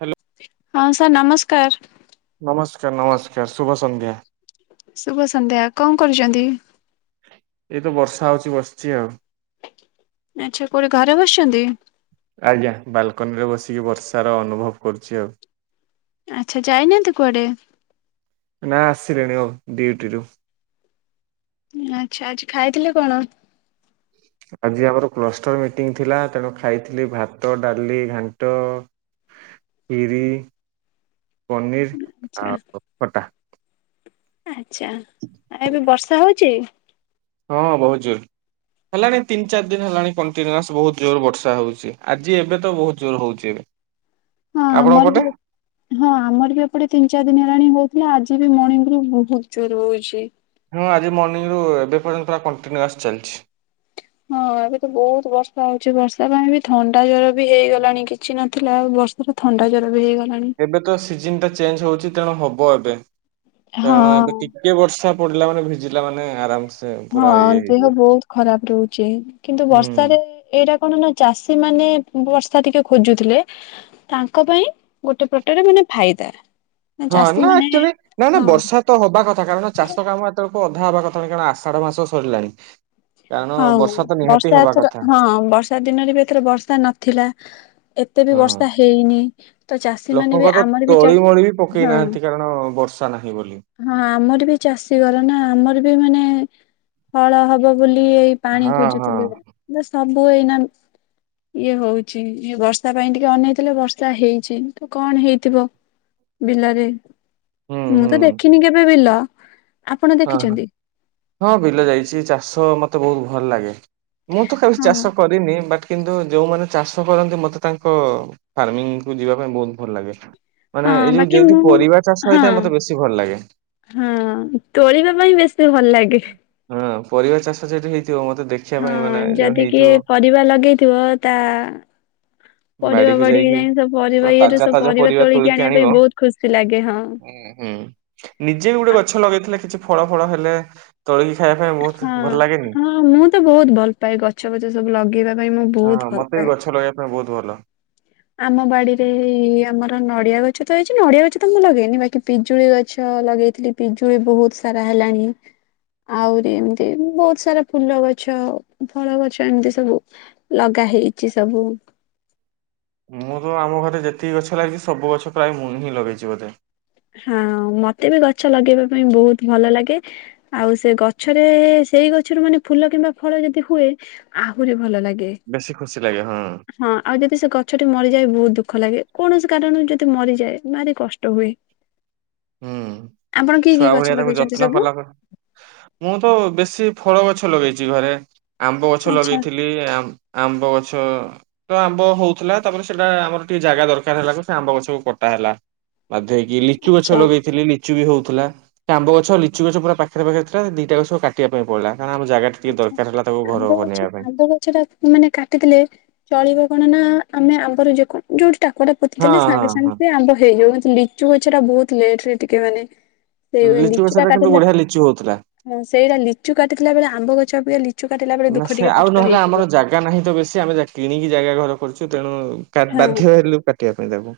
Hello. ହଁ sir ନମସ୍କାର। ନମସ୍କାର, ନମସ୍କାର ଶୁଭ ସନ୍ଧ୍ୟା। ଶୁଭ ସନ୍ଧ୍ୟା କଣ କରୁଛନ୍ତି? ଏଇତ ବର୍ଷା ହଉଛି ବସିଛି ଆଉ। ଆଚ୍ଛା କୋଉଠି ଘରେ ବସିଛନ୍ତି? ଆଜ୍ଞା ବାଲକନି ରେ ବସିକି ବର୍ଷା ର ଅନୁଭବ କରୁଛି ଆଉ। ଆଚ୍ଛା ଯାଇନାହାନ୍ତି କୁଆଡ଼େ? ନା ଆସିଲେଣି ଆଉ ଡ୍ୟୁଟିରୁୁ। ଆଚ୍ଛା ଆଜି ଖାଇଥିଲେ କଣ? ଆଜି ଆମର କ୍ଲଷ୍ଟର ମିଟିଂ ଥିଲା ତେଣୁ ଖାଇଥିଲି ଭାତ, ଡାଲି, ଘାଣ୍ଟ ଖିରି, ପନିର ଆଚ୍ଛା ଆଉ ଖଟା। ଆଚ୍ଛା ଏବେ ବର୍ଷା ହଉଛି? ହଁ ବହୁତ ଜୋରେ। ହେଲାଣି ତିନି ଚାରି ଦିନ ହେଲାଣି କଣ୍ଟିନ୍ୟୁଆସ ବହୁତ ଜୋର ବର୍ଷା ହଉଛି ଆଜି ଏବେ ତ ବହୁତ ଜୋର ହଉଛି ଏବେ। ହଁ ଆପଣଙ୍କ ଆମର ପଟେ? ବି ହଁ ଆମର ବି ଏପଟେ ତିନି ଚାରି ଦିନ ହେଲାଣି ହଉଥିଲା ଆଜି ବି ମର୍ଣିଙ୍ଗ ରୁ ବହୁତ ଜୋର ହଉଛି। ହଁ ଆଜି ମର୍ଣିଂରୁ ଏବେ ପର୍ଯ୍ୟନ୍ତ ପୁରା କଣ୍ଟିନ୍ୟୁଆସ୍ ଚାଲିଛି। ହଁ ଏବେ ତ ବହୁତ ବର୍ଷା ହଉଛି ବର୍ଷା ପାଇଁ ବି ଥଣ୍ଡା ଜର ବି ହେଇଗଲାଣି କିଛି ନଥିଲା ଆଉ ବର୍ଷା ସେୁରା ଥଣ୍ଡା ଜ୍ୱର ବି ହେଇଗଲାଣି। ଏବେ ତ ସିଜନ ଟା ଚେଞ୍ଜ ହଉଛି ତେଣୁ ହବ ଏବେ କାରଣ ଏବେ ହଁ। ଟିକେ ବର୍ଷା ପଡ଼ିଲା ମାନେ ଭିଜିଲା ମାନେ ଆରାମସେ ହଁ ପୁରା ଇଏ ଦେହ ହେଇଯିବ। ବହୁତ ଖରାପ ରହୁଛି କିନ୍ତୁ ହୁଁ। ବର୍ଷାରେ ଏଇଟା କଣ ନା ଚାଷୀ ମାନେ ବର୍ଷା ଟିକେ ଖୋଜୁଥିଲେ ତାଙ୍କ ପାଇଁ ଗୋଟେ ପଟରେ ମାନେ ଫାଇଦା। ହଁ ଚାଷୀ ନା ମାନେ ଆକ୍ଚୁଆଲି ନା ନା ହଁ ବର୍ଷା ତ ହବା କଥା କାରଣ ଚାଷ କାମ ଏତେ ବେଳକୁ ଅଧା ହେବା କଥା ନା କାରଣ ଆଷାଢ଼ ମାସ ସରିଲାଣି। କାରଣ ହଉ ବର୍ଷା ତ ନିହାତି ବର୍ଷା ହବା ଏଥର କଥା ହଁ ବର୍ଷା ଦିନରେ ବି ଏଥର ବର୍ଷା ନଥିଲା ଏତେ ବି ହଁ। ବର୍ଷା ହେଇନି ତ ଚାଷୀ ମାନେ ବି ଲୋକଙ୍କ ତ ଆମର ବି ଚା ତଳି ମଳି ବି ପକେଇ ହଁ ନାହାନ୍ତି କାରଣ ବର୍ଷା ନାହିଁ ବୋଲି। ହଁ ଆମର ବି ଚାଷୀ ଘର ନା ଆମର ବି ମାନେ ହଳ ହବ ବୋଲି ଏଇ ପାଣି ହଁ ହଁ ଖୋଜୁଥିଲେ ସବୁ ଏଇନା ଇଏ ହଉଛି ଇଏ ବର୍ଷା ପାଇଁ ଟିକେ ଅନେଇ ଥିଲେ ବର୍ଷା ହେଇଛି ତ କଣ ହେଇଥିବ ବିଲରେ ହୁଁ ମୁଁ ହୁଁ ତ ଦେଖିନି କେବେ ବିଲ। ଆପଣ ହଁ ହ ଦେଖିଛନ୍ତି? ହଁ ବିଲ ଯାଇଛି ଚାଷ ମତେ ବହୁତ ଭଲ ଲାଗେ। ମୁଁ ତ କେବେ ହଁ ଚାଷ କରିନି ବଟ୍ କିନ୍ତୁ ଯୋଉମାନେ ଚାଷ କରନ୍ତି ମତେ ତାଙ୍କ ଫାର୍ମିଂ କୁ ଯିବା ପାଇଁ ବହୁତ ଭଲ ଲାଗେ। ହଁ ମାନେ ଏଇ ଯୋଉ ବାକି ଯୋଉଠି ମୁଁ ପରିବାର ଚାଷ ହଁ ହେଇଥାଏ ମତେ ବେଶୀ ଭଲ ଲାଗେ। ହଁ ତୋଳିବା ପାଇଁ ବେଶୀ ଭଲ ଲାଗେ। ହଁ ପରିବା ଚାଷ ଯୋଉଠି ହେଇଥିବ ମତେ ଦେଖି ହଁ ଯଦି କିଏ ପରିବା ଲଗେଇଥିବ ତା ପରିବା ବାଡ଼ି କି ଯାଇକି ସେ ପୁରା ପରିବା ଇଏରୁ ସବୁ ପରିବା ତୋଳିକି ଆଣିବା ପାଇଁ ବହୁତ ଖୁସି ହଁ ହୁଁ ନିଜେ ବି ଗୋଟେ ଗଛ ଲଗେଇଥିଲେ କିଛି ଫଳ ଫଳ ହେଲେ ତଳି ଖାଇବା ପାଇଁ [unintelligible] ହଁ ଭଲ ଲାଗେନି? ହଁ ମୁଁ ତ ବୋହୁତ ଭଲ ପାଏ ଗଛ ବଛ ସବୁ ଲଗେଇବା ପାଇଁ ମୁଁ ବୋହୁତ ଭଲ ପାଏ। ବୋହୁତ ଭଲ। ଆମ ବାଡିରେ ଏଇ ଆମର ନଡିଆ ଗଛ ତ ହେଇଛି ନଡିଆ ଗଛ ତ ମୁଁ ଲଗେଇନି ବାକି ପିଜୁଳି ଗଛ ଲଗେଇଥିଲି। ପିଜୁଳି ବୋହୁତ ସାରା ହେଲାଣି। ଆହୁରି ଏମିତି ବୋହୁତ ସାରା ଫୁଲ ଗଛ ଫଳ ଗଛ ଏମିତି ସବୁ। ଲଗା ହେଇଚି ସବୁ। ମୁଁ ତ ଆମ ଘରେ ଯେତିକି ଗଛ ଲାଗିଛି ସବୁ ଗଛ ପ୍ରାୟ ମୁଁ ହିଁ ଲଗେଇଛି ବୋଧେ। ହଁ ମତେ ବି ଗଛ ଲଗେଇବା ପାଇଁ ବୋହୁତ ଭଲ ଲାଗେ। ଆଉ ସେ ଗଛରେ ସେଇ ଗଛରୁ ମାନେ ଫୁଲ କିମ୍ବା ଫଳ ଯଦି ହୁଏ ଆହୁରି ଭଲ ଲାଗେ। ବେଶୀ ଖୁସି ଲାଗେ ହଁ। ହଁ ଆଉ ଯଦି ସେ ଗଛଟି ମରିଯାଏ ବୋହୁତ ଦୁଃଖ ଲାଗେ କୌଣସି କାରଣରୁ ଯଦି ମରିଯାଏ ଭାରି କଷ୍ଟ ହୁଏ। ହୁଁ, ଆପଣ କି କି ଛୁଆ ଗଛ ଭଳିଆ ତାକୁ ଲଗେଇଛନ୍ତି ଯତ୍ନ ସବୁ କଲା ପ ମୁଁ ତ ବେଶୀ ଫଳ ଗଛ ଲଗେଇଚି ଘରେ, ଆମ୍ବ ଗଛ ଆଚ୍ଛା ଲଗେଇଥିଲି, ଆମ୍ୱ ଆମ୍ବ ଗଛ ତ ଆମ୍ବ ହୋଉଥିଲା, ତାପରେ ସେଇଟା ଆମର ଟିକେ ଜାଗା ଦରକାର ହେଲାକୁ, ସେ ଆମ୍ବ ଗଛକୁ କଟା ହେଲା। ବାଧ୍ୟ ହେଇକି ଲିଚୁ ଗଛ ଆଚ୍ଛା ଲଗେଇଥିଲି। ଲିଚୁ ବି ହଉଥିଲା, ଆମ୍ବ ଗଛ ଲିଚୁ ଗଛ ପୁରା ପାଖରେ ପାଖରେ ଥିଲା ଦିଟା ଗଛ କାଟିବା ପାଇଁ ପଡିଲା, କାରଣ ଆମ ଜାଗା ଟିକେ ଦରକାର ହେଲା ତାକୁ ଘରକୁ ବନେଇବା ପାଇଁ। ସେଟା ମାନେ କାଟିଥିଲେ ଚଳିବ କଣ ନା, ଆମେ ଆମର ଯୋଉଠି ଟାକୁଆଟା ହଁ ପୋତିଦେଲେ ସାଙ୍ଗେ ହଁ ସାଙ୍ଗେ ହଁ ସେ ଆମ୍ବ ହେଇଯିବ, ଲିଚୁ ଗଛଟା ବୋହୁତ ଲେଟ ରେ ଟିକେ ମାନେ ସେଇ ଲିଚୁ ଲିଚୁଟା ଗଛଟା କିନ୍ତୁ କାଟିଥିଲା, ବଢିଆ ଲିଚୁ ହଉଥିଲା। ହଁ ସେଇଟା ଲିଚୁ କାଟିଥିଲା ବେଳେ ଆ ଆମ୍ବ ଗଛ ଅପେକ୍ଷା ଲିଚୁ କାଟିଲାବେଳେ ନା ଦୁଃଖ ସେ ଟିକେ ଆଉ କଷ୍ଟ ନହେଲେ ଆମର ହେଇଥିବ। ଜାଗା ନାହିଁ ତ ବେଶି ଆମେ ଯା କିଣିକି ଜାଗା ଘର କରିଛୁ ତେଣୁ ହଁ ବାଧ୍ୟ ହେଲୁ କାଟିବା ପାଇଁ ତାକୁ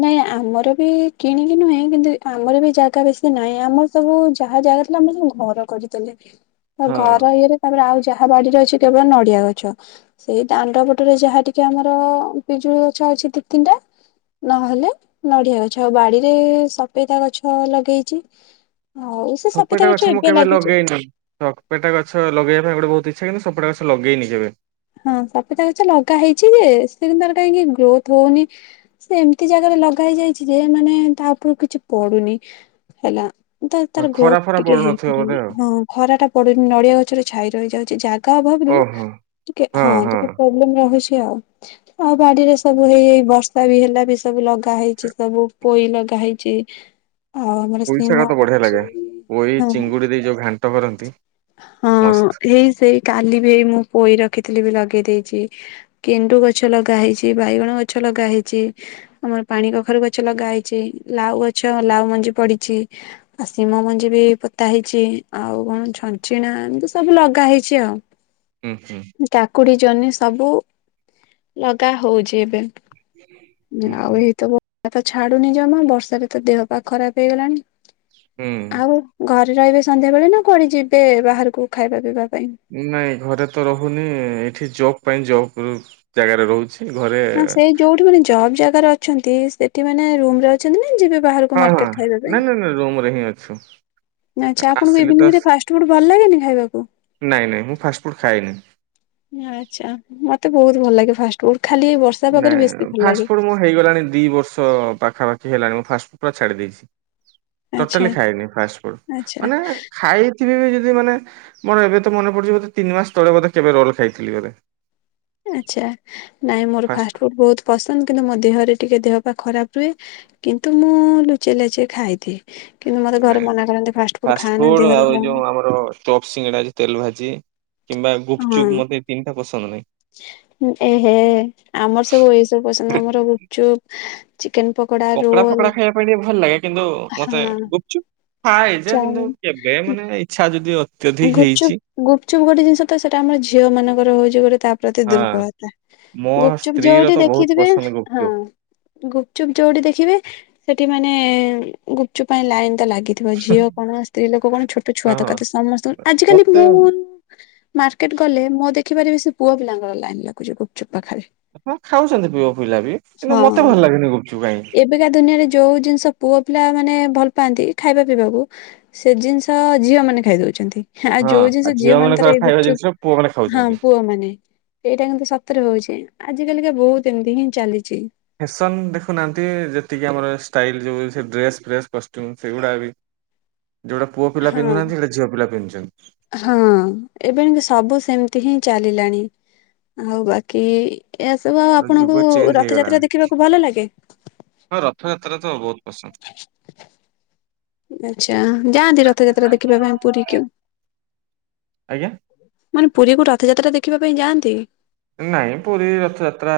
ନାଇଁ ଆମର ବି କିଣିକି ନୁହେଁ କିନ୍ତୁ ଆମର ବି ଜାଗା ବେଶୀ ନାହିଁ, ଆମ ସବୁ ଯାହା ଜାଗା ଥିଲା, ଆମର ସବୁ ଘର କରିଦେଲେ ଆଉ ହଁ। ଘର ଇଏରେ ତାପରେ ଆଉ ଯାହା ବାଡିରେ ଅଛି କେବଳ ନଡିଆ ଗଛ, ସେଇ ଦାଣ୍ଡ ପଟରେ ଯାହା ଟିକେ ଆମର ପିଜୁଳି ଗଛ ଅଛି ଦି ତିନିଟା ନହେଲେ ନଡିଆ ଗଛ ଆଉ ବାଡିରେ ସଫେଈତା ଗଛ ଲଗେଇଚି। ଆଉ ସେ ସପେଟା ସଫିତା ଗଛ ମୁଁ ଏବେ କେବେ ଲାଗିଛି ଲଗେଇନି। ସପେଟା ଗଛ ଲଗେଇବା ପାଇଁ ଗୋଟେ ବହୁତ ଇଚ୍ଛା କିନ୍ତୁ ସେପଟା ଗଛ ଲଗେଇନି କେବେ। ହଁ ସପେତା ଗଛ ଲଗା ହେଇଛି ଯେ ସେ କିନ୍ତୁ ତାର କାହିଁକି ଗ୍ରୋଥ ହଉନି। ସେ ଏମିତି ଜାଗାରେ ଲଗା ହେଇ ଯାଇଛି ଯେ ମାନେ ତା ଉପରୁ କିଛି ପଡୁନି ହେଲା। ତ ତାର ଖରା ଗ୍ରୋଥ ଫରା ଟିକେ ପଡୁନଥିବ ବୋଧେ ହେଇପାରେନି, ଆଉ। ହଁ ଖରା ଟା ପଡୁନି ନଡିଆ ଗଛରେ ଛାଇ ରହି ଯାଉଛି ଜାଗା ଅଭାବରୁ ଓହୋ ଟିକେ ହଁ ଟିକେ ପ୍ରୋବ୍ଲେମ ରହୁଛି ଆଉ ଆଉ ବାଡିରେ ସବୁ ହେଇ ଏଇ ବର୍ଷା ବି ହେଲା ବି ସବୁ ଲଗା ଲଗା ହେଇଚି ସବୁ, ପୋଇ ଲଗା ହେଇଚି। ପୋଇସାଗ ତ ବଢିଆ ଲାଗେ, ପୋଇ ହଁ ଚିଙ୍ଗୁଡ଼ି ଦେଇ ଯୋଉ ଘାଣ୍ଟ କରନ୍ତି। ହଁ ମସ୍ତ। ଏଇ ସେଇ କାଲି ବି ହେଇ ମୁଁ ପୋଇ ରଖିଥିଲି ବି ଲଗେଇ ଦେଇଚି। ଗେଣ୍ଡୁ ଗଛ ଲଗା ହେଇଚି, ବାଇଗଣ ଗଛ ଲଗା ହେଇଚି। ଆମର ପାଣି କଖାରୁ ଗଛ ଲଗା ହେଇଚି, ଲାଉ ଗଛ ଲାଉ ମଞ୍ଜି ପଡିଚି। ଆଉ ଶିମ ମଞ୍ଜି ବି ପୋତା ହେଇଚି, ଆଉ କଣ ଛନ୍? ଛଞ୍ଚିଣା ଏମିତି ସବୁ ଲଗା ହେଇଚି ଆଉ ହୁଁ ହୁଁ। କାକୁଡି ଜହ୍ନି ସବୁ ଲଗା ହଉଚି ଏବେ। ହୁଁ ହୁଁ। ଆଉ ଏଇତ ବର୍ଷା ତ ଛାଡୁନି ଜମା, ବର୍ଷାରେ ତ ଦେହ ପା ଖରାପ ହେଇଗଲାଣି। ହୁଁ ଆଉ ଘରେ ରହିବେ ସନ୍ଧ୍ୟା ବେଳେ ନା କୁଆଡେ ଯିବେ ବାହାରକୁ ଖାଇବା ପିଇବା ପାଇଁ? ନାଇଁ ଘରେ ତ ରହୁନି ଏଠି ଜବ ପାଇଁ ଜବ୍ ଜାଗାରେ ରହୁଛି। ଘରେ ହଁ ସେଇ ଯୋଉଠି ମାନେ ଜବ୍ ଜାଗାରେ ଅଛନ୍ତି। ସେଠି ମାନେ ରୁମ୍ ରେ। ଅଛନ୍ତି ନା ଯିବେ ବାହାରକୁ ମାର୍କେଟ ଖାଇବା ପାଇଁ? ରୁମ୍ ରେ ହିଁ ଅଛୁ। ନା ଆଛା ଆପଣଙ୍କୁ ଆସିଲି ତ ଇଭିନିରେ ଫାଷ୍ଟ ଫୁଡ ଭଲ ଲାଗେନି ଖାଇବାକୁ? ନାଇଁ ନାଇଁ ମୁଁ ଫାଷ୍ଟ ଫୁଡ ଖାଏନି। ଆଛା ମତେ ବହୁତ ଭଲ ଲାଗେ। ଫାଷ୍ଟ ଖାଲି ବର୍ଷା ପାଗରେ ନାଇଁ ବେଶୀ ଭଲ ଲାଗେ। ଫାଷ୍ଟଫୁଡ ମୁଁ ହେଇଗଲାଣି ଦି ବର୍ଷ ପାଖାପାଖି ହେଲାଣି ମୁଁ ଫାଷ୍ଟଫୁଡ ପୁରା ଛାଡି ଦେଇଛି। ଆଚ୍ଛା ଟୋଟଲି ଖାଇନି ଫାଷ୍ଟ ଫୁଡ ଆଚ୍ଛା। ମାନେ ଖାଇ କେବେବି ଯଦି ମାନେ ମର ଏବେ ତ ମନେ ପଡୁଛି ବୋଧେ ତିନି ମାସ ତଳେ ବୋଧେ କେବେ ରୋଲ ଖାଇଥିଲ ବୋଧେ। ଆଛା ନାଇଁ ମୋର ଫାଷ୍ଟ ଫାଷ୍ଟଫୁଡ ବହୁତ ପସନ୍ଦ କିନ୍ତୁ ମୋ ଦେହରେ ଟିକେ ଦେହ ପା ଖରାପ ରୁହେ। କିନ୍ତୁ ମୁଁ ଲୁଚେଇ ଲାଚେଇ ଖାଇଦିଏ। କିନ୍ତୁ ମୋତେ ଘରେ ନାଇଁ ମନା କରନ୍ତି ଫାଷ୍ଟଫୁଡ୍ ଖାଆ ନା। ଦେହରେ ଯାଉ ଚପ ସିଙ୍ଗଡା ତେଲ ଭାଜି କିମ୍ବା ହଁ ଗୁପଚୁପ ମୋତେ ଏ ତିନିଟା ପସନ୍ଦ ନାହିଁ। ଏହେ ଆମର ସବୁ ଏଇ ସବୁ ପସନ୍ଦ। ଆମର ଗୁପଚୁପ, ଚିକେନ ପ ପକଡା ଫକଡା ଖାଇବା ପାଇଁ ଟିକେ ଭଲ ଲାଗେ। କିନ୍ତୁ ମତେ ହଁ ଗୁପ୍ ଚୁପ୍ ଖାଏ ଯେ କିନ୍ତୁ ଚାଉମିନ କେବେ ମାନେ ଇଛା ଯଦି ଅଛି। ଗୁପ୍ ଚୁପ୍ ଗୁପ୍ ଚୁପ୍ ଗୋଟେ ଜିନିଷ ତ ସେଟା ଆମର ଝିଅ ମାନଙ୍କର ହଉଛି ଗୋଟେ ତା ପ୍ରତି ହଁ ଦୁର୍ବଳତା ମୋ ଗୁପ୍ ଚୁପ୍ ସ୍ତ୍ରୀ ର ଯୋଉଠି ତ ବହୁତ ଦେଖିଥିବେ ପସନ୍ଦ ହଁ। ଗୁପଚୁପ୍ ଗୁପ୍ ଚୁପ୍ ଯୋଉଠି ଦେଖିବେ ସେଠି ମାନେ ଗୁପ୍ ଚୁପ୍ ପାଇଁ ଲାଇନ ତ ଲାଗେ। ଥିବା ଝିଅ କଣ ସ୍ତ୍ରୀ ଲୋକ କଣ ଛୋଟ ଛୁଆ ହଁ ହଁ ତକ ସମସ୍ତଙ୍କୁ ଆଜିକାଲି ମତେ ମୁଁ ମାର୍କେଟ ଗଲେ ମୁଁ ଦେଖିପାରିବି ସେ ପୁଅ ପିଲାଙ୍କର ଲାଇନ ଲାଗୁଛି ଗୁପ୍ ଚୁପ୍ ପାଖରେ। ହଁ ଖାଉଛନ୍ତି ପିଅ ପିଲା ବି କିନ୍ତୁ ମତେ ଭଲ ଲାଗେନି ଗୁପ୍ ଚୁପ୍ କାଇଁ। ଅବେକା ଦୁନିଆରେ ଯୋଉ ଜିନିଷ ପୁଅ ପିଲା ମାନେ ଭଲ ପାଆନ୍ତି ଖାଇବା ପିଇବାକୁ ସେ ଜିନିଷ ଝିଅ ମାନେ ଖାଇଦଉଛନ୍ତି। ଆଉ ହଁ ଯୋଉ ଆଉ ଜିନଷ ଝିଅ ମାନେ ମାନଙ୍କର ତାର ଏଇ ଗୁପ୍ ଖାଇବା ଚୁପ୍ ଜିନିଷ ପୁଅ ମାନେ ହଁ ଖାଉଛନ୍ତି। ପୁଅ ମାନେ। ଏଇଟା କିନ୍ତୁ ସତରେ ହଉଛି ଆଜି କାଲିକା ବହୁତ ଏମିତି ହିଁ ଚାଲିଛି। ଫ୍ୟାସନ୍ ଦେଖୁନାହାନ୍ତି ଯେତିକି ଆମର ଷ୍ଟାଇଲ ଯେଉଁ ସେ ଡ୍ରେସ୍ ଫ୍ରେସ୍ କଷ୍ଟ୍ୟୁମ୍ ସେଗୁଡ଼ା ବି ଯୋଉଟା ପୁଅ ପିଲା ହଁ ପିନ୍ଧୁନାହାନ୍ତି ସେଇଟେ ଝିଅ ପିଲା ପିନ୍ଧୁଛନ୍ତି। ହଁ ଏବେ ଯେମିତି ସବୁ ସେମିତି ହିଁ ଚାଲିଲାଣି ଆଉ ବାକି ଏହା ସବୁ ଆଉ ପୁରା ଯୁଗ ଆପଣଙ୍କୁ ଚେଞ୍ଜ ହେଇଗଲାଣି ରଥଯାତ୍ରା ଦେଖିବାକୁ ଭଲ ଲାଗେ? ହଁ ରଥଯାତ୍ରା ତ ବହୁତ ପସନ୍ଦ। ଆଚ୍ଛା ଯାଆନ୍ତି ରଥଯାତ୍ରା ଦେଖିବା ପାଇଁ ପୁରୀକୁ। ଆଜ୍ଞା ମାନେ ପୁରୀକୁ ରଥଯାତ୍ରା ଦେଖିବା ପାଇଁ ଯାଆନ୍ତି? ନାଇଁ ପୁରୀ ରଥଯାତ୍ରା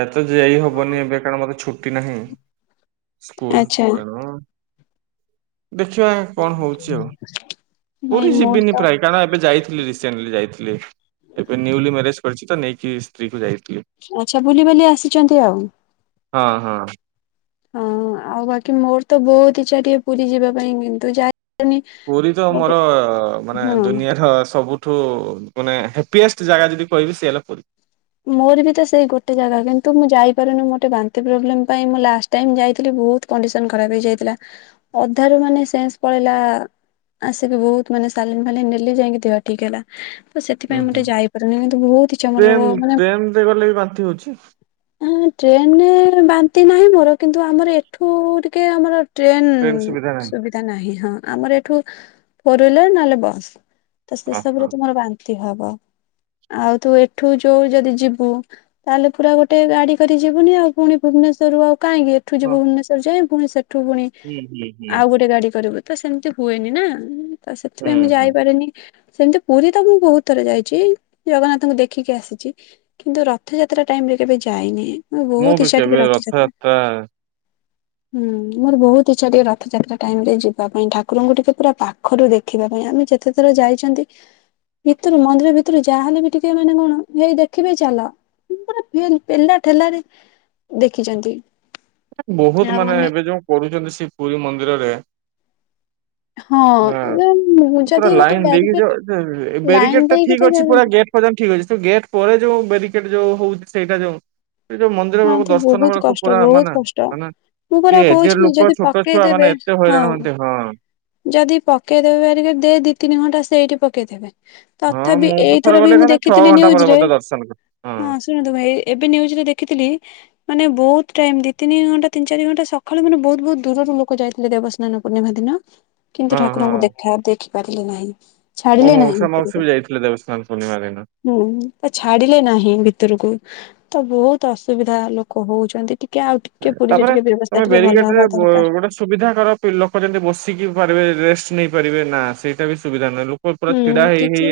ଏ ତ ଯାଇ ହବନି ଏବେ କାରଣ ମତେ ଛୁଟି ନାହିଁ। ସ୍କୁଲ ଆଚ୍ଛା କାରଣ। ଦେଖିବା କଣ ହଉଛି ଆଉ ନାଇଁ ପୁରୀ ମୋର ତ ଯିବିନି ପ୍ରାୟ। କାରଣ ଏବେ ଯାଇଥିଲି ରିସେଣ୍ଟଲି ଯାଇଥିଲି ଏବେ ନିଉଲି ମ୍ୟାରେଜ କରିଛି ତ ନେଇକି ସ୍ତ୍ରୀକୁ ଯାଇଥିଲି। ଆଚ୍ଛା ବୁଲିିବାଲି ଆସିଛନ୍ତି ଆଉ। ହଁ ହଁ। ହଁ ଅ ଆଉ ବାକି ମୋର ତ ବହୁତ ଇଛା ଟିଏ ପୁରୀ ଯିବା ପାଇଁ କିନ୍ତୁ ଯା ପୁରୀ ତ ମୋର ମାନେ ହଁ। ଦୁନିଆର ସବୁ ଠୁ ମାନେ ହ୍ୟାପିଏଷ୍ଟ ଜାଗା ଯଦି କହିବି ସେ ହେଲା ପୁରୀ। ମୋର ବି ତ ସେଇ ଗୋଟେ ଜାଗା କିନ୍ତୁ ମୁଁ ଯାଇପାରୁନି ଗୋଟେ ବାନ୍ତି ପ୍ରୋବ୍ଲେମ ପାଇଁ ମୁଁ ଲାଷ୍ଟ ଯାଇଥିଲି ବହୁତ କଣ୍ଡିସନ ଖରାପ ହେଇଯାଇଥିଲା ଅଧାରୁ ମାନେ ପଳେଇଲା। ଆସିକି ବହୁତ ମାନେ ସାଲିନ୍ ଫାନିଲ ନେଲି ଯାଇକି ଦେହ ଠିକ୍‌ ହେଲା। ତ ଉୁଁ ସେଥିପାଇଁ ମୁଁ ଟେ ଯାଇପାରୁନି କିନ୍ତୁ ବହୁତ ଇଛି ମୋର। ମାନେ ଟେନ୍‌ରେ ଗଲେ ବି ବାନ୍ତି ହଉଛି? ଟ୍ରେନ୍‌ରେ ବାନ୍ତି ନାହିଁ ମୋର। କିନ୍ତୁ ଆମର ଏଠୁ ଟିକେ ଆମର ଟ୍ରେନ ସୁବିଧା ନାହିଁ। ଟ୍ରେନ୍‌ସୁବିଧା ନାହିଁ ହଁ ଆମର ଏଠୁ ଫୋର ହୁଇଲାର ନହେଲେ ବସ୍। ତ ଆଚ୍ଛା। ସେସବୁରେ ତୁମର ବାନ୍ତି ହବ ଆଉ ତୁ ଏଠୁ ଯୋଉ ଯଦି ଯିବୁ ତାହେଲେ ପୁରା ଗୋଟେ ଗାଡି କରି ଯିବୁନି ଆଉ ପୁଣି ଭୁବନେଶ୍ଵରରୁ ଆଉ କାହିଁକି ଏଠୁ ହଁ। ଯିବୁ ଭୁବନେଶ୍ୱର ଯାଏ ପୁଣି ସେଠୁ ପୁଣି ହୁଁ ହୁଁ ହୁଁ ଆଉ ଗୋଟେ ଗାଡି କରିବୁ। ତ ସେମିତି ହୁଏନି ନା ତ ହୁଁ ସେଥିପାଇଁ ମୁଁ ହୁଁ। ଯାଇପାରେନି। ସେମିତି ପୁରୀ ତ ମୁଁ ବହୁତ ଥର ଯାଇଚି ଜଗନ୍ନାଥଙ୍କୁ ଦେଖିକି ଆସି ଚି କିନ୍ତୁ ରଥଯାତ୍ରା ଟାଇମରେ କେବେ ଯାଇନି। ମୋର ମୁଁ ବହୁତ ବି ଇଚ୍ଛା ଟିକେ କେବେ ରଥଯାତ୍ରା ହୁଁ ମୋର ବହୁତ ଇଚ୍ଛା ଟିକେ ରଥଯାତ୍ରା ଟାଇମ ରେ ଯିବା ପାଇଁ ଠାକୁରଙ୍କୁ ଟିକେ ପୁରା ପା ଖରୁ ଦେଖିବା ପାଇଁ। ଆମେ ଯେତେଥର ଯାଇଚନ୍ତି ଭିତରୁ ମନ୍ଦିର ଭିତରୁ ଯାହା ହେଲେ ବି ଟିକେ ମାନେ କଣ ହେଇ ଦେଖିବେ ଚାଲ ମୁଁ ପୁରା ଫେଲ୍ ପେଲା ଠେଲାରେ ଦେଖିଚନ୍ତି। ବହୁତ ମାନେ ଏବେ ଯେଉଁ କରୁଚନ୍ତି ସେ ପୁରୀ ମନ୍ଦିରରେ। ହ ହଁ ପୁରା ଯଦି ଗୋଟେ ଲାଇନ୍ ଦେଇକି ବ୍ୟାରିକେଟ ଯୋଉ ଯ-ଯ ଲାଇନ ବ୍ୟାରିକେଡ ଟା ଦେଇକି ଠିକ ଅଛି ତ ପୁରା ଗେଟ୍ ପର୍ଯ୍ୟନ୍ତ ଠିକ୍ ଅଛି। ତ ଗେଟ୍ ପରେ ଯୋଉ ବେରିକେଟ୍ ଯୋଉ ହଉଛି ସେଇଟା ଯୋଉଁ ସେଇ ଯୋଉ ମନ୍ଦିର ହଁ ବେଳକୁ ତ ଦର୍ଶନ ବହୁତ ବେଳକୁ କଷ୍ଟ ପୁରା ବହୁତ ମାନେ କଷ୍ଟ ମାନେ ମୁଁ ପରା ଟିଏ ଏଜେଡ୍ ଯେ କହୁଛି ଲୋକ ଯଦି ଛୋଟ ଛୁଆ ପକେଇଦେବେ ମାନେ ଏତେ ହଁ ହଇରାଣ ହୁଅନ୍ତି ହଁ। ଯଦି ପକେଇ ଦେବେ ବ୍ୟାରିକେଟ୍ ଦେ ଦି ତିନି ଘଣ୍ଟା ସେଇଠି ପକେଇଦେବେ। ହଁ ତଥାପି ମୁଁ ତ ଥରେ ଏଇଥର ବି ଗଲେ ମୁଁ ଏକାଥରେ ଛଅ ଦେଖିଥିଲି ଘଣ୍ଟା ପରେ ନିୟୁଜରେ ମତେ ଦର୍ଶନ କରି ହଁ ଶୁଣନ୍ତୁ ଭାଇ ଏବେ ନିୟୁଜରେ ଦେଖିଥିଲି। ମାନେ ବହୁତ ଟାଇମ୍ ଦି ତିନି ଘଣ୍ଟା ତିନ ଚାରି ଘଣ୍ଟ ସକାଳୁ ମାନେ ବହୁତ ବହୁତ ଦୂରରୁ ଲୋକ ଯାଇଥିଲେ ଦେବସ୍ନାନ ପୂର୍ଣ୍ଣିମା ଦିନ। କିନ୍ତୁ ହଁ ଠାକୁରଙ୍କୁ ହଁ। ଦେଖା ଦେଖି ପାରିଲେ ନାହିଁ ମୋ ଛାଡିଲେ ନାହିଁ ମଉସା ମାଉସୀ ଭିତକୁ। ବି ଯାଇଥିଲେ ଦେବସ୍ନାନ ପୂର୍ଣ୍ଣିମା ଦିନ ହୁଁ ତ ଛାଡିଲେ ନାହିଁ ଭିତରକୁ ତ ବହୁତ ଅସୁବିଧା ଲୋକ ହଉଚନ୍ତି। ଟିକେ ଆଉ ଟିକେ ତା ପୁରୀରେ ପରେ ଟିକେ ବ୍ୟବସ୍ଥା ତମେ ଟିକେ ଭଲ ବେରିଗେଟରେ ହବା ବ ଦରକାର ଗୋଟେ ସୁବିଧା କର। ପି ଲୋକ ଯେମିତି ବସିକି ପାରିବେ ରେଷ୍ଟ ନେଇପାରିବେ ନା ସେଇଟା ବି ସୁବିଧା ନୁହେଁ। ଲୋ ହୁଁ କିଛି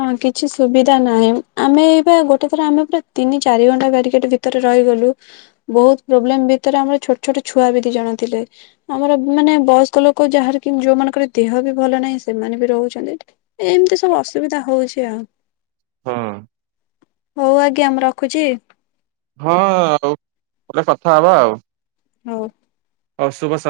ହଁ କିଛି ସୁବିଧା ନାହିଁ। ଆମେ ଏଇ ପା ଗୋଟେ ଥର ଆମେ ପୁରା ତିନି ଚାରି ଘଣ୍ଟା ଵ୍ୟାରିକେଟ୍ ଭିତ ତରେ ରହିଗଲୁ। ବହୁତ ପ୍ରୋବ୍ଲେମ ଭିତରେ ଆମର ଛୋଟ ଛୋଟ ଛୁଆ ବି ଦି ଜଣ ଥିଲେ। ଆମର ମାନେ ବୟସ୍କ ଲୋକ ଯାହାର କି ଯୋଉମାନଙ୍କର ଦେହ ବି ଭଲ ନାହିଁ ସେମାନେ ବି ରହୁ ଚନ୍ତି ଏମିତି ସବୁ ଅସୁବିଧା ହଉଚି ଆଉ। ହଁ। ହଉ ଆଜ୍ଞା ମୁଁ ରଖୁଚି? ହଁ ଆଉ ପରେ କଥା ହବା ଆଉ। ହଉ। ହଉ ଶୁଭ ସମ